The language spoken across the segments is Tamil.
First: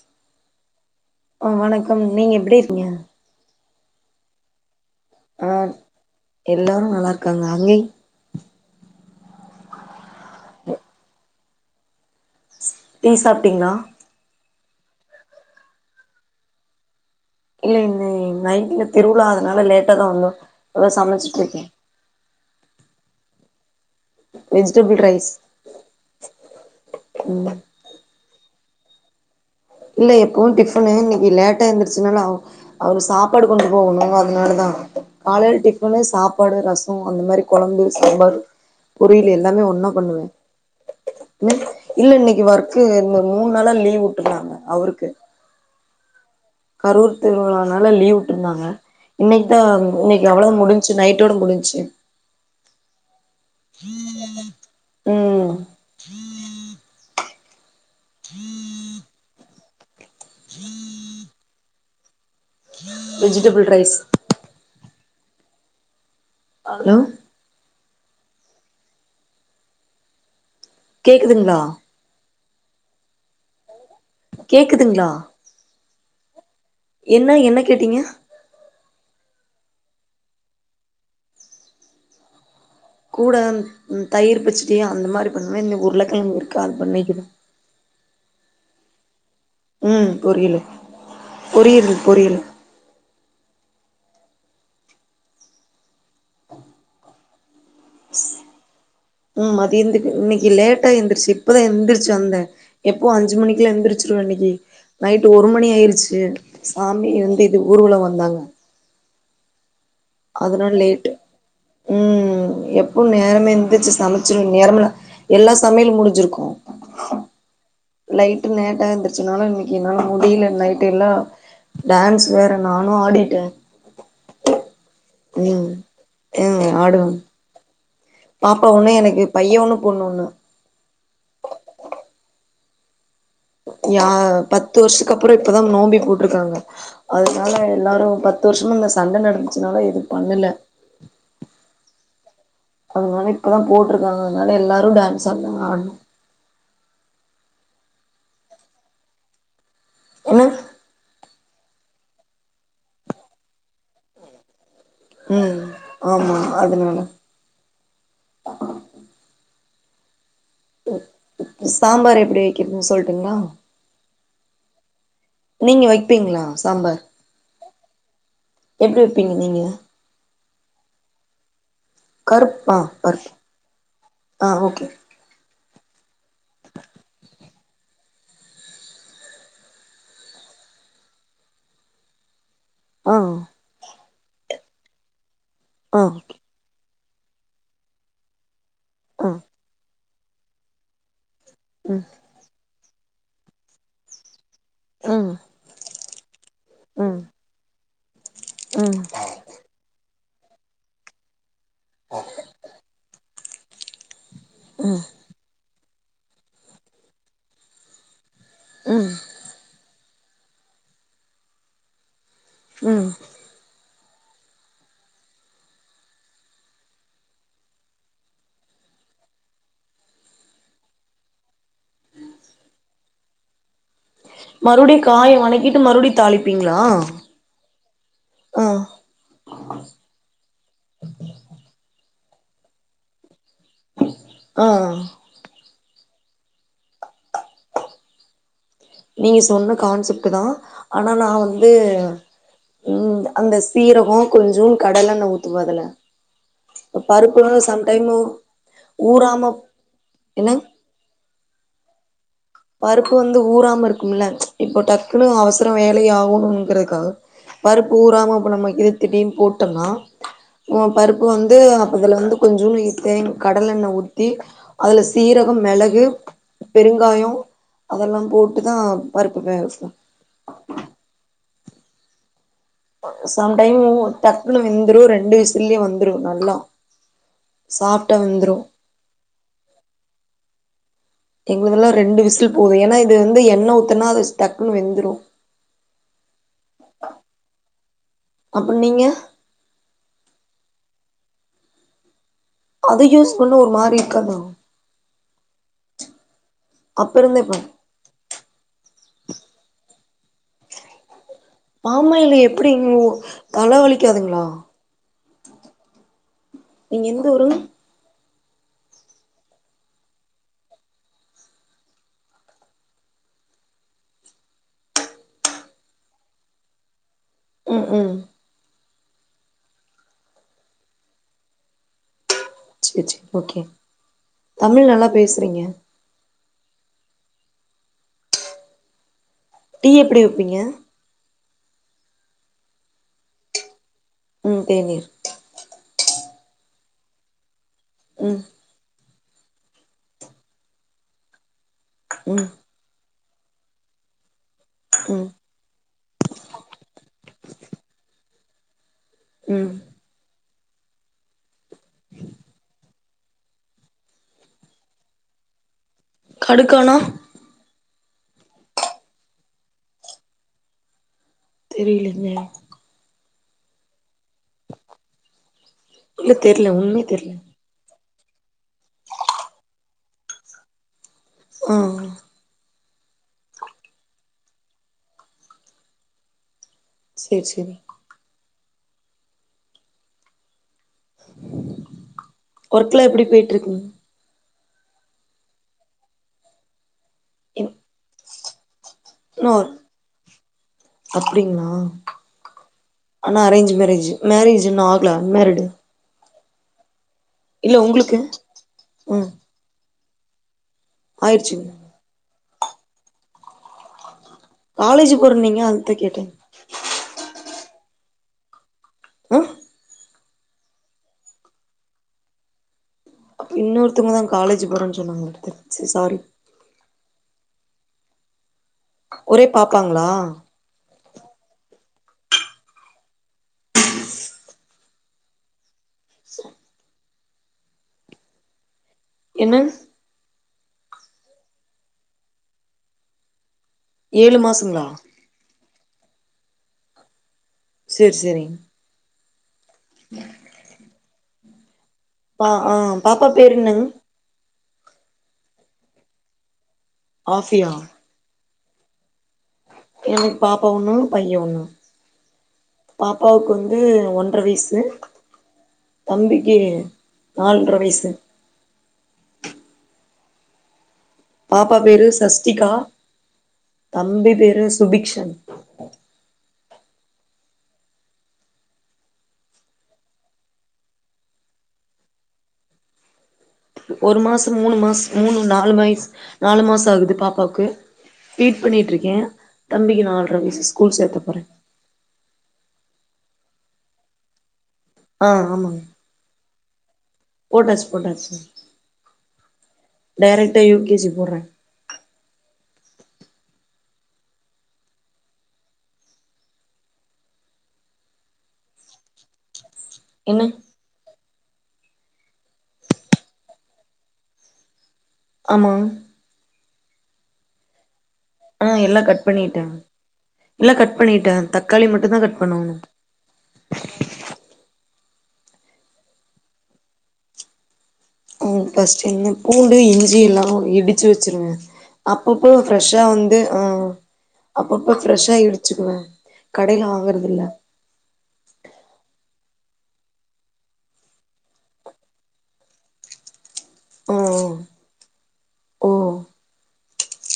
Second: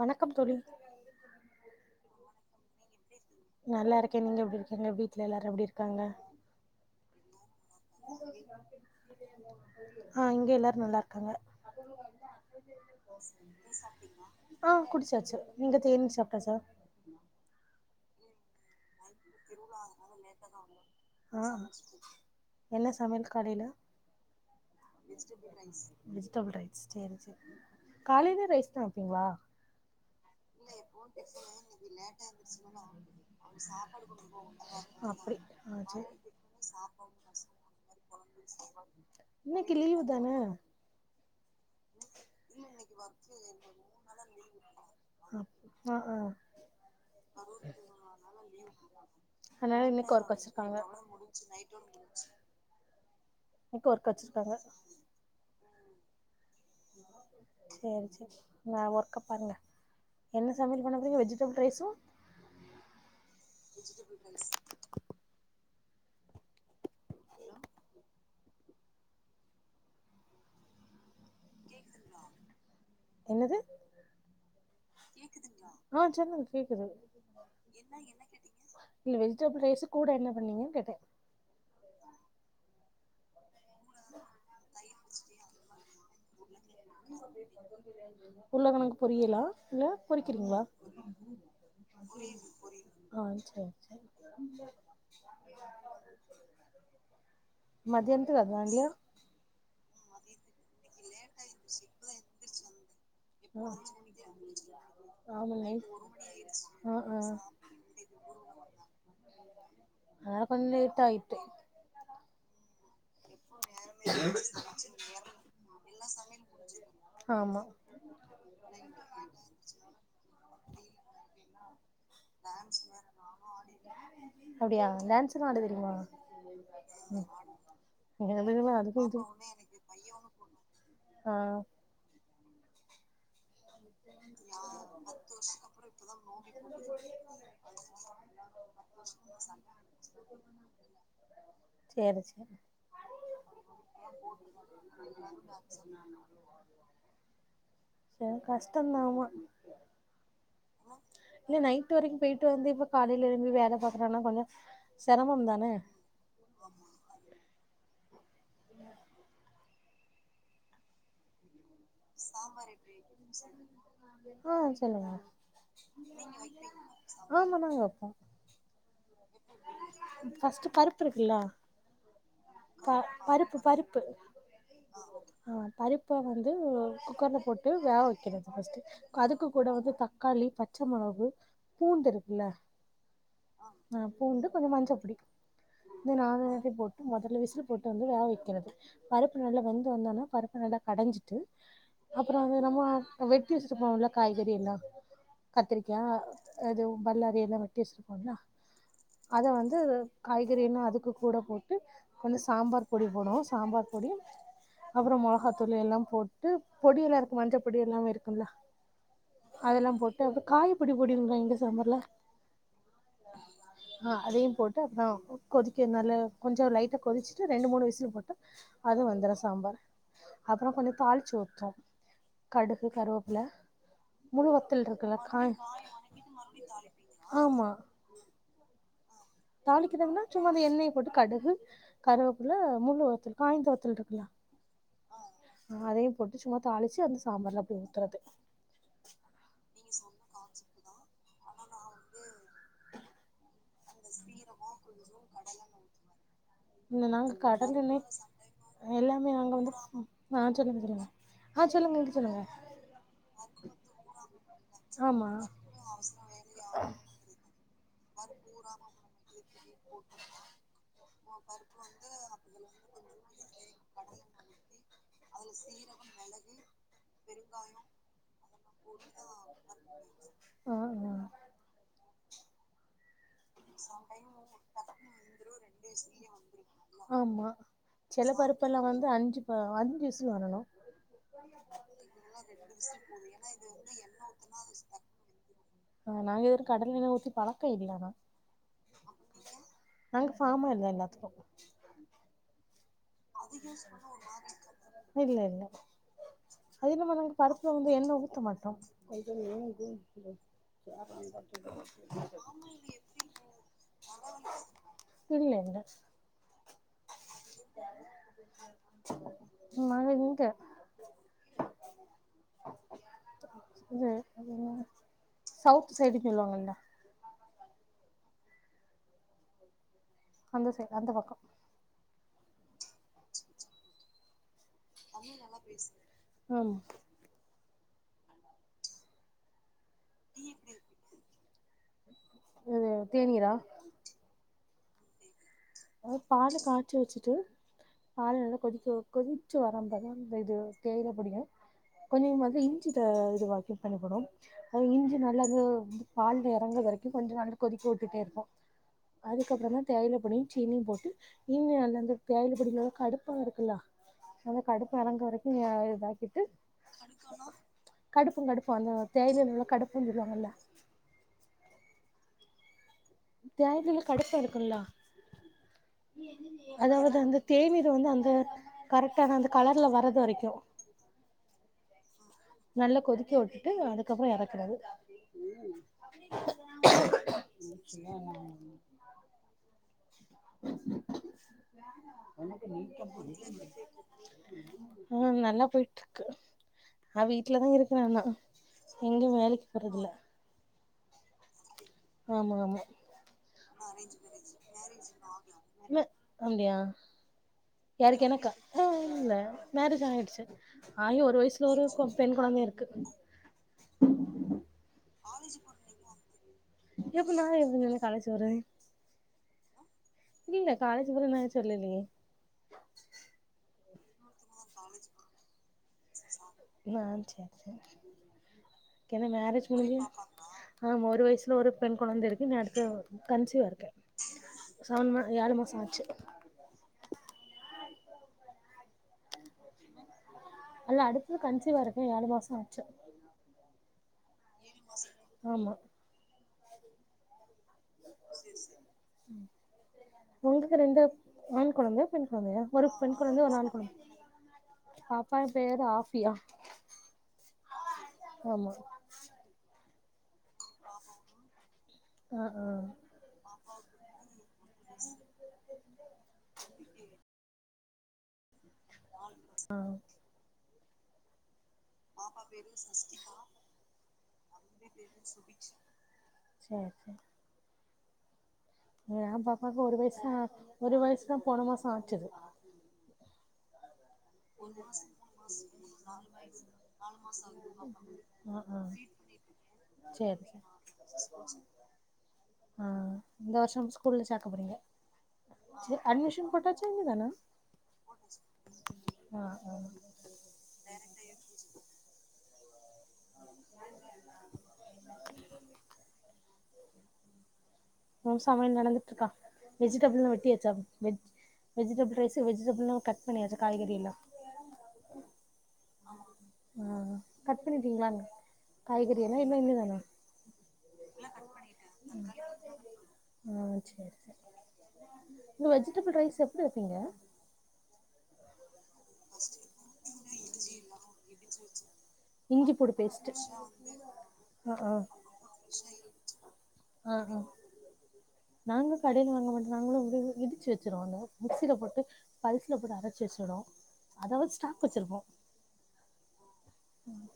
வணக்கம் தோழி ஆஹ் வணக்கம் நீங்க எப்படி இருக்கீங்க நல்லா இருக்கேன் நீங்க எப்படி வீட்ல எல்லாரும் எப்படி இருக்காங்க காங்க இல்லை ஆஹ் இங்க எல்லாரு நல்லா இருக்காங்க டீ சாப்ட்டீங்களா நீங் சாப்ட்டீங்ளா ஆஹ் குடிச்சாச்சு நீங்க தேனீர் சாப்ட்டாச்சா இல்ல இனிமே நைட்ல திருவுழா அதுனால லேட்டா தா வந்தோ அதா ஆ சமச்சிட்ருக்கே என்ன சமையல் காலைல வெஜிடபிள் ரைஸ் வெஜிடபிள் ரைஸ் சேரி சேரி ம் காலையே ரைஸ் சாப்ட்டீங்ளா இல்ல எப்பவு டிஃபனு இன்னைக்கு லேட்டா எந்துருச்சனால அவர் அவரு சாப்பாடு கொண்டு போகணு அதுனாலதா அப்டி காலைல ஆ டிஃபனு சேரி சாப்பாடு ரசம் அந்த மாரி கொழம்பு சாம்பாரு பொரியல் எல்லாமே இன்னைக்கு ஒன்னா லீவு பண்ணுவே தான உம் இல்ல இன்னைக்கு வர்க்கு இந்த மூண் நாளா லீவ் விட்டுட்டாங்க அவருக்கு ஆஹ் ஆஹ் கரூர் திருவிழானால லீவ் விட்ருந்தாங்க இன்னைக்குதா அதனால இன்னைக்கு ஒர்க் அவளதா வச்சிருக்காங்க முடிஞ்ச்சு நைட்டோட முடிஞ்ச்சு இன்னைக்கு ஒர்க் உம் வச்சுருக்காங்க உஹம் சேரி சேரி உங்க ஒர்க்க பாருங்க என்ன சமையல் பண்ண போறீங்க vegetable rice vegetable rice hello கேக்குதுங்ளா என்னது கேக்குதுங்ளா ஆ சொல்லுங்க கேக்குது என்ன என்ன கேட்டீங்க இல்ல வெஜிடபிள் ரைஸு கூட என்ன பண்ணீங்கன் கேட்டே கூட உம் தயிர் பச்சடி அந்த மாரி பண்ணுவே இன்னி உருளக்கெழங்கு இருக்கு கால் பண்ணிக்கிறோ உருளகெழங்கு பொரியலா இல்ல ம் பொறிக்கிறீங்களா பொரியலு பொரியல் பொரியல் ஆ செரி செரி மத்தியானதுக் அதான்டி இன்னிக் இ லேட்டா எந்திருச்சி இப்பதா எந்திரிச்சி வந்தே எப்பவ் அஞ்சு மணிக்குலா எந்திரிச்சுருவே இன்னைக்கி நைட்டு ஒரு ஆமா மணி நைட் ஆயிர்ச்சு ஆ சாமி ஆ இந் இது ஊர்வலோ வந்தாங்க அதனால கொஞ்ச அதனாட லேட் லேட்டு் ஆயிட்டு ம் எ போ நேரமே எந்திச்சு சமைச்சுருவே நேரமில்ல எல்லா சமையலு முடிஞ்சிருக்கூ ஆமா லைட்டு நேட்டா எந்துர்ச்சனொன இன்னிக்கி என்னால முடிய்ல நைட்டு எல்லா டேன்ஸ் வேற நானு ஆடிட்ட அப்டியா டான்ஸ்லா ஆட ம் தெரியுமா எங் ஆடுவ பாப்பா எனக்கெல்லா ஒன்னு அதுக்கு எனக்கு இதுக்கு பைய ஒன்னு பொண்ணு ஒன்னு ஆ யா பத்து வருஷத்துக்கப்பற இப்பதா நோம்பி போட்ருக்காங்க அதனால எல்லாரு பத்து வருஷமா இந்த சண்ட நடந்துச்சுனால எது பண்ணல சேரி சேரி அதனால இப்பதா போட்ருக்காங்க அதனால எல்லாரு டான்ஸ் ஆடனாங்க சேர்க்கா சே த்தா மாமா என்ன இல்ல நைட்டு வரைக்கு போயிட்டு வந்து இப்ப காலைல எழும்பி வேல பாக்குறனா கொஞ்ச ம் ஆமா அதுனால சாம்பார் எப்டி வைக்கிறதுன்னு சொல்ட்டுங்களா ஆ சொல்லுங்க நீங்க வைப்பீங்களா சாம்பார் ஆமா நாங்க வைப்போ எப்டி வைப்பீங்க நீங்க ஃபஸ்ட்டு பருப்பு இருக்குல்ல கருப் ஆ ப பருப்பு பருப்பு ஆ ஓகே ஆ பருப்பே வந்து குக்கர்ல போட்டு வேக வைக்கறது ஃபஸ்டு அதுக்கு கூட வந்து தக்காளி பச்சமொளகு பூண்டு இருக்குல்ல ஆ அப்ப வந்து கொஞ்ச மஞ்சப் பொடி ஆ இந்த ஓகே நாலென்தயூ போட் மொதல்ல விசிலு போட்டு வந்து வேவ வெக்கிறது ஆ பருப்பு நல்லா வெந்து வந்தோன்ன பருப்ப நல்லா கடஞ்சிட்டு ம் அப்பறோ வந்து நம்ம வெட்டி வச்சுட்டு போனோல காய் தெரியுல்ல ம் கத்திரிக் யா அது ம் பல்லாரி எல்லா வெட்டி வச்சுரு அவ்ளா ம் அத வந்து காய்கறினா அதுக்கு கூட போட் கொஞ்சம் சாம்பார் பொடி போடும் சாம்பார் பொடி ம் அப்புறம் மொளகாத் பொடி எல்லாம் போட்டு பொடி எல்லாம் இருக்கு மஞ்சள் பொடி எல்லாம் இருக்கு ம் அதெல்லாம் போட்டு காய பொடி போடுவீங்ளா இந்த சாம்பார்ல உம் ஆஹ் அதையும் போட்டு அப்புறம் கொதிக்க நல்ல கொஞ்ச லைட்டா கொதிச்சுட்டு ரெண்டு மூணு விசுல போட்டு அது வந்துடும் சாம்பார் அப்புறம் கொஞ்சம் தாளிச்சு ஊத்தம் கடுகு கருவேப்பில முழு வத்தல் மறுபடி இருக்குல்ல காய காய் வணக்கிட்டு மறுபடி தாளிப்பீங்களா ஆஹ் தாளிக்கதம்னா சும்மா அந்த எண்ணெயை போட்டு கடுகு கருவேப்புள்ள முழுவத்தல் காய்ந்த வத்தல் இருக்குலயா ஆ ஹ் அதையும் போட்டு சும்மா தாளிச்சு அந்த சாம்பார்ல அப்டி ஊத்துறது நீங்க சொன்ன கான்செப்ட் தான் ஆனா நான் வந்து அந்த சீரகம் கொஞ்ச கடலண்ண ஊத்து மொதல இந்த நாங்க பருப்பு கடலெண்ணெய் சம்டைம் எல்லாமே ஊறாம நாங்க வந்து ஆ என்ன சொல்லுங்க சொல்லுங்க ஆ சொல்லுங்க எக்கு சொல்லுங்க பருப்பு வந்து ஊறம இருக்கும்ல இப்போ டக்குன்னு ஆமா அவசரம் வேலை ஆகணும்ங்கிறதுக்காக பருப்பு ஊறாம இப்ப நம்ம இது திடின் போட்டோம்னா பருப்பு வந்து அப்பதுல வந்து கொஞ்ச தே கடலை எண்ணெய் ஊத்தி அதுல சீரகம் மிளகு பெருங்காயம் அதெல்லாம் போட்டுதான் பருப்பு வேக வேக வைப்போம் ஆ ஆ ஆ ரெண்டு விசில்லயே வந்துரு நல்லா ஆமா சாஃப்டா சில வெந்துரு பருப்பெல்லாம் வந்து அஞ்சு அஞ்சு விசுலு வரணும் எங்கதெல்லாம் ரெண்டு விசில் போதும் ஏன்னா இது வந்து எண்ண ஊத்தனா அது டக்குன்னு வெந்துடும் ஆஹ் நாங்க [unintelligible] கடல எண்ண ஊத்தி பழக்கம் இல்ல ஆனா அப்ப நீங்க [unintelligible] எல்லாத்துக்கும் அது யூஸ் பண்ண ஒரு மாதிரி இருக்காதா இல்ல இல்ல அது அப்ப இல்லாம நாங்க இருந்தே பா பருப்புல வந்து என்ன ஊத்த மாட்டோம் [unintelligible] பாமாயில் எப்படி [unintelligible] தலைவலிக்காதுங்களா இல்ல இல்ல நீங்க எந் த ஊரு நாங்க இங்க, இங்க இங்க சவுத் சைடுனு சொல்லுவாங்கல்ல ம் ம் அந்த சைடு அந்த பக்கோ சேரி சேரி ஓகே, தமிழ் நல்லா பேசுறீங்க ம் டீ எப்டி வப்பீங்க எது தேநீரா? ம் தேநீர் அது பால் காய்ச்சி வச்சுட்டு பாலு ம் நல்லா கொதிச்சோ கொதிச்சு வரம்பதா அந்த இது தேயிலப் பொடியு கொஞ்சோ ம் வந்து இஞ்சி இந்த இதுவாச்சு பண்ணிக்கனு அது இஞ்சி ம் நல்ல அது பால்ல எறங்கற வரைக்கு கொஞ்ச நல்லா கொதிக்க வுட்டுட்டே இருப்போ ம் அதுக்கப்புறந்தா தேயிலப்பொடி சீனி போட்டு இன்னு அந்தந்த தேயிலப் பொடில கடுப்பா இருக்குல்ல அந்த கடுப்பா எறங்கற வரைக்கு அ எதா கடுக்கானா கடுப்பு கடுப்பு அந்த தேயிலயில உள்ள கடுப்புனு சொல்லுவாங்கல்ல தெரிலிங்க தேயிலைல கடுப்ப இருக்குல்ல இல்ல தெர்ல உண்மையா அதாவது தெர்ல அந்த தேநீர வந்து அந்த அது கரெக்டான அந்த கலர்ல வரது வரைக்கு ஆ நல்லா கொதிக்க வுட்டுட்டு அதுக்கப்பறோ எறக்குறது சேரி சேரி சின்ன சின்ன ஒர்க்லா எப்டி போய்ட்டு இருக்குங்க, ஆ நல்லா போயிட்டு இருக்கு நா வீட்லதா இருக்ற நா எங்கயு வேலைக்கு போறது இல்ல ப்டிங்ளா ஆனா அரேஞ்ச் மேரேஜ், மேரேஜ்ன்னு ஆகல அன் மேரிடு இல்ல அப்டியா யாருக்கு எனக்கா ஆ ம் இல்ல மேரே ஜ் ஆயிடுச்சு ஆகி ஒரு ஆயிடுச்சுங்க வயசுல ஒரு பொ பெண் குழந்தையு இரு க்கு காலேஜ் போறன்னீங்க அதுக்குதா கேட்டே எப்ப நா எப்பன்ன கலச்சு வறே [unintelligible] இல்ல காலேஜ் போல ந சொல்லலையே ப்ப இன்னொருத்தங்கதா காலேஜ் போறேன்னு சொன்னாங்க எடுத்து ச சாரி நா சரி சரி என்ன ஒரே மேரேஜ் முடி்ச பாப்பாங்களா ஆஹமா ஒரு வயசுல ஒரு பெண் குழந்த இருக்க இன்னு அடுத்து கன்சுவா இருக்கே சவன் மா ஏழு மாசம் ஆச்சு என்ன அல்ல அடுத்தது கன்சிவா இருக்கே ஏழு மாசம் ஆச்சு ஏழு மாசங்களா ஆமா சரி சரி உம் உங்களுக்கு ரெந்த ஆண் குழந்த பெண் பா குழந்தையா ஆ ஒரு பெண் பாப்பா குழந்தை பேரு ஒரு ஆண் என்னங்க குழந்த பாப்பா பேரு ஆபியா ஆஃபியா ஆமா எனக்கு பாப்பா ஒண்ணும் பைய ஒண்ணும் ஆ ஆ பாப்பாக்கும் உம் ஒன் ர வயசு தம்பிக்கு நாலர வயசு ஆஹ் பாப்பா பேரு சஷ்டிகா தம்பி பேரு சுபிக்ஷன் சரி சரி என் பாப்பாவுக்கு ஒரு வயசு ஒரு வயசுதா போன மாசம் ஆச்சு ஒரு மாசம் மூணு மாசம் மூணு நாலு வயசு நாலு மாசம் ஆகுது பாப்பாவுக்கு ஆ பீட் ஆ பண்ணிட்டு இருக்கேன் தம்பிக்கு சேரி நாலரை சேரி வயசு ஸ்கூல் சேர்த்த போறே ஆஹ் இந்த வருஷம் ஸ்கூல்ல சேக்க போறீங்க ஆ ஆமாங்க அட்மிஷன் போட்டாச் போட்டாச்சு போட்டாச்சுங்க ஆ ஆ டெரெக்டா யூ கே ஜி போறாங்க ஒசமையல் நடந்துட்டு இருக்கா வெஜிடேபிள் எல்லா என்ன வெட்டியாச்சா veg vegetable rice vegetable cut பண்ணியாச்ச காய்கறி எல்லா ஆமா கட் பண்ணிடீங்களனா ஆஹ் எல்லாம் கட் பண்ணிட்டே எல்லா கட் பண்ணிட்டே தக்காளி மட்டுதான் கட் பண்ணும் ந்த வெஜிடெபிள் ரைஸ் எப்டி வைப்பீங்க உம் ஃபர்ஸ்டு பூண்டு இஞ்சி எல்லாம இடிச்சு வச்சிருவேன் அப்பப்போ இஞ்சி பூண்டு ஃப்ரெஷ்ஷா பேஸ்ட்டு வந்து ஆஹ் ஆ அப்பப்போ ஃப்ரெஷ்ஷா இடிச்சுக்குவ கடையில ஆ ஆ வாங்றது இல்ல ஆ நாங்க கடையில வாங்க மாட்டோ நாங்களு வந்து இடிச்சு வச்சுருவாங்க அந்த மிக்சியில போட்டு பல்சல போட்டு அரைச்சு வச்சிடோவோ உம் உம் வச்சிருபோ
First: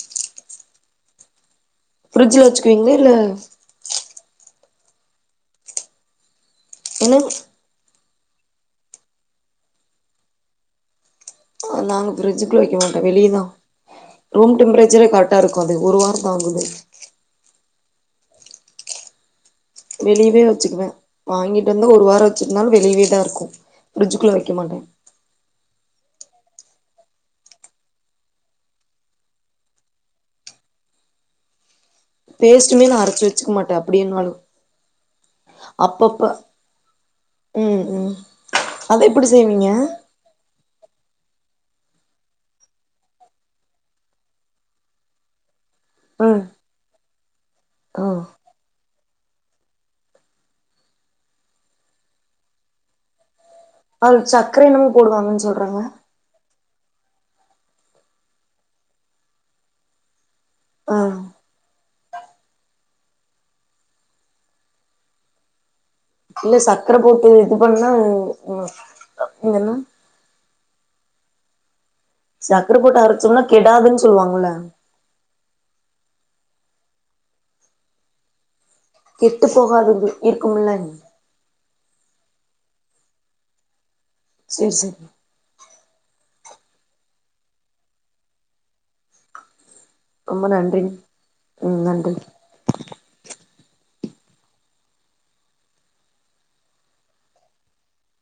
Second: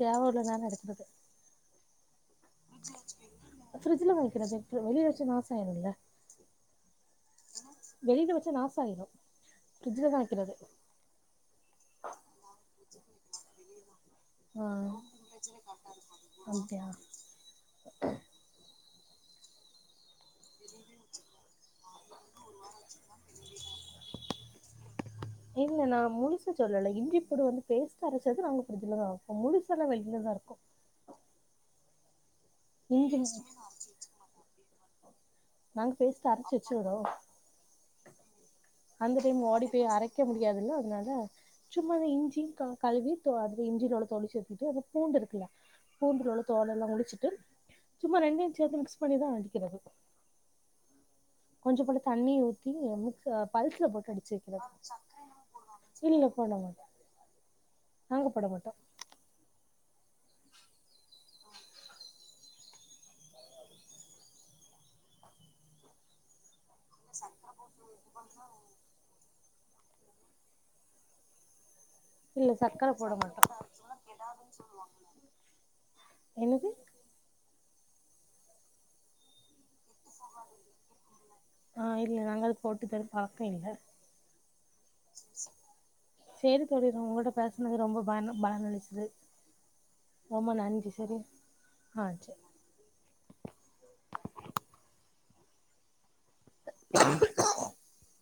தேவலதானே இருக்குது பிரட்ஜ்ல வச்சுக்குவீங்களா இல்ல வைக்கிறது வெளிய வச்சா நாச ஆயிரும்ல என்னங் வெளியில வச்சா நாச ஆகிடு பிர்ஜ்ல தா வைக்கிறது ஆ ரூம் ஆ டெம்பரேச்சரே கரட்டா இருக்காது ஒரு வாரோ தாங்குது ஆ வெளியவே வச்சுக்குவே வாங்கிட் இந்து ஒரு வாரோ வச்சிக்கனலு வெளியவே இதாருக்கு பிரட்ஜுகுள்ள வைக்க மாட்டே முழுசு சொல்லல இஞ்சி பூண்டு வந்து பேஸ்டா அரைச்சது நாங்க பிரட்ஜ்லதா வப்போ முழுச எல்லா வெளியிலதா இருக்கோ பேஸ்டுமே நா அரைச்சு வச்சுக்க மாட்டேன் அப்படியனாலு நாங்க பேஸ்ட் அரைச்சு வச்சுறோம் ம் ம் அத அந்த எப்டி டைம் ஓடி செய்வீங்க போய் அரைக்க முடியாதுல்ல அதனால சும்மாத இஞ்சி கழுவி அதுல இஞ்சியோட தொழ சேத்திட்டு அந்த பூண்டு இருக்குல பூண்டு நல்ல ம் தோலெல்லா உறுச்சிட்டு ஆ சும்மா ரெண்டுயும் சேர்த்து மிகஸ் பண்ணிதா அரைக்கிறது கொஞ்ச கொஞ்ச தண்ணிய ஊத்தி மிக்சில அர பல்ஸ்ல போட்டு அதுல அடிச்சு சக்கர என்னமோ வைக்கிறது போடுவாங்கன்னு சொல்றாங்க இல்ல போட மாட்டே நாங்க போட மாட்டோ ஆஹ் இல்ல ச சக்கரை போட்டு இது பண்ணா இதென்னா இல்ல சக்கரை சக்கர போட்டு போட அரைச்சோம்னா மாட்டோ கெடாதுன்னு சொல்லுவாங்கல்ல என்னது கெட்டு போகாது இருக்கும் மில்ல ஆ இல்ல நாங்க அத போட்டு தர பாக்கல்ல செரி செரி செரி தோழி உங்களோட பேசுனது ரொம்ப பய பயனளிச்து ரொம்ப நன்றி உம் ஆ நன்றி சரி [inaudible]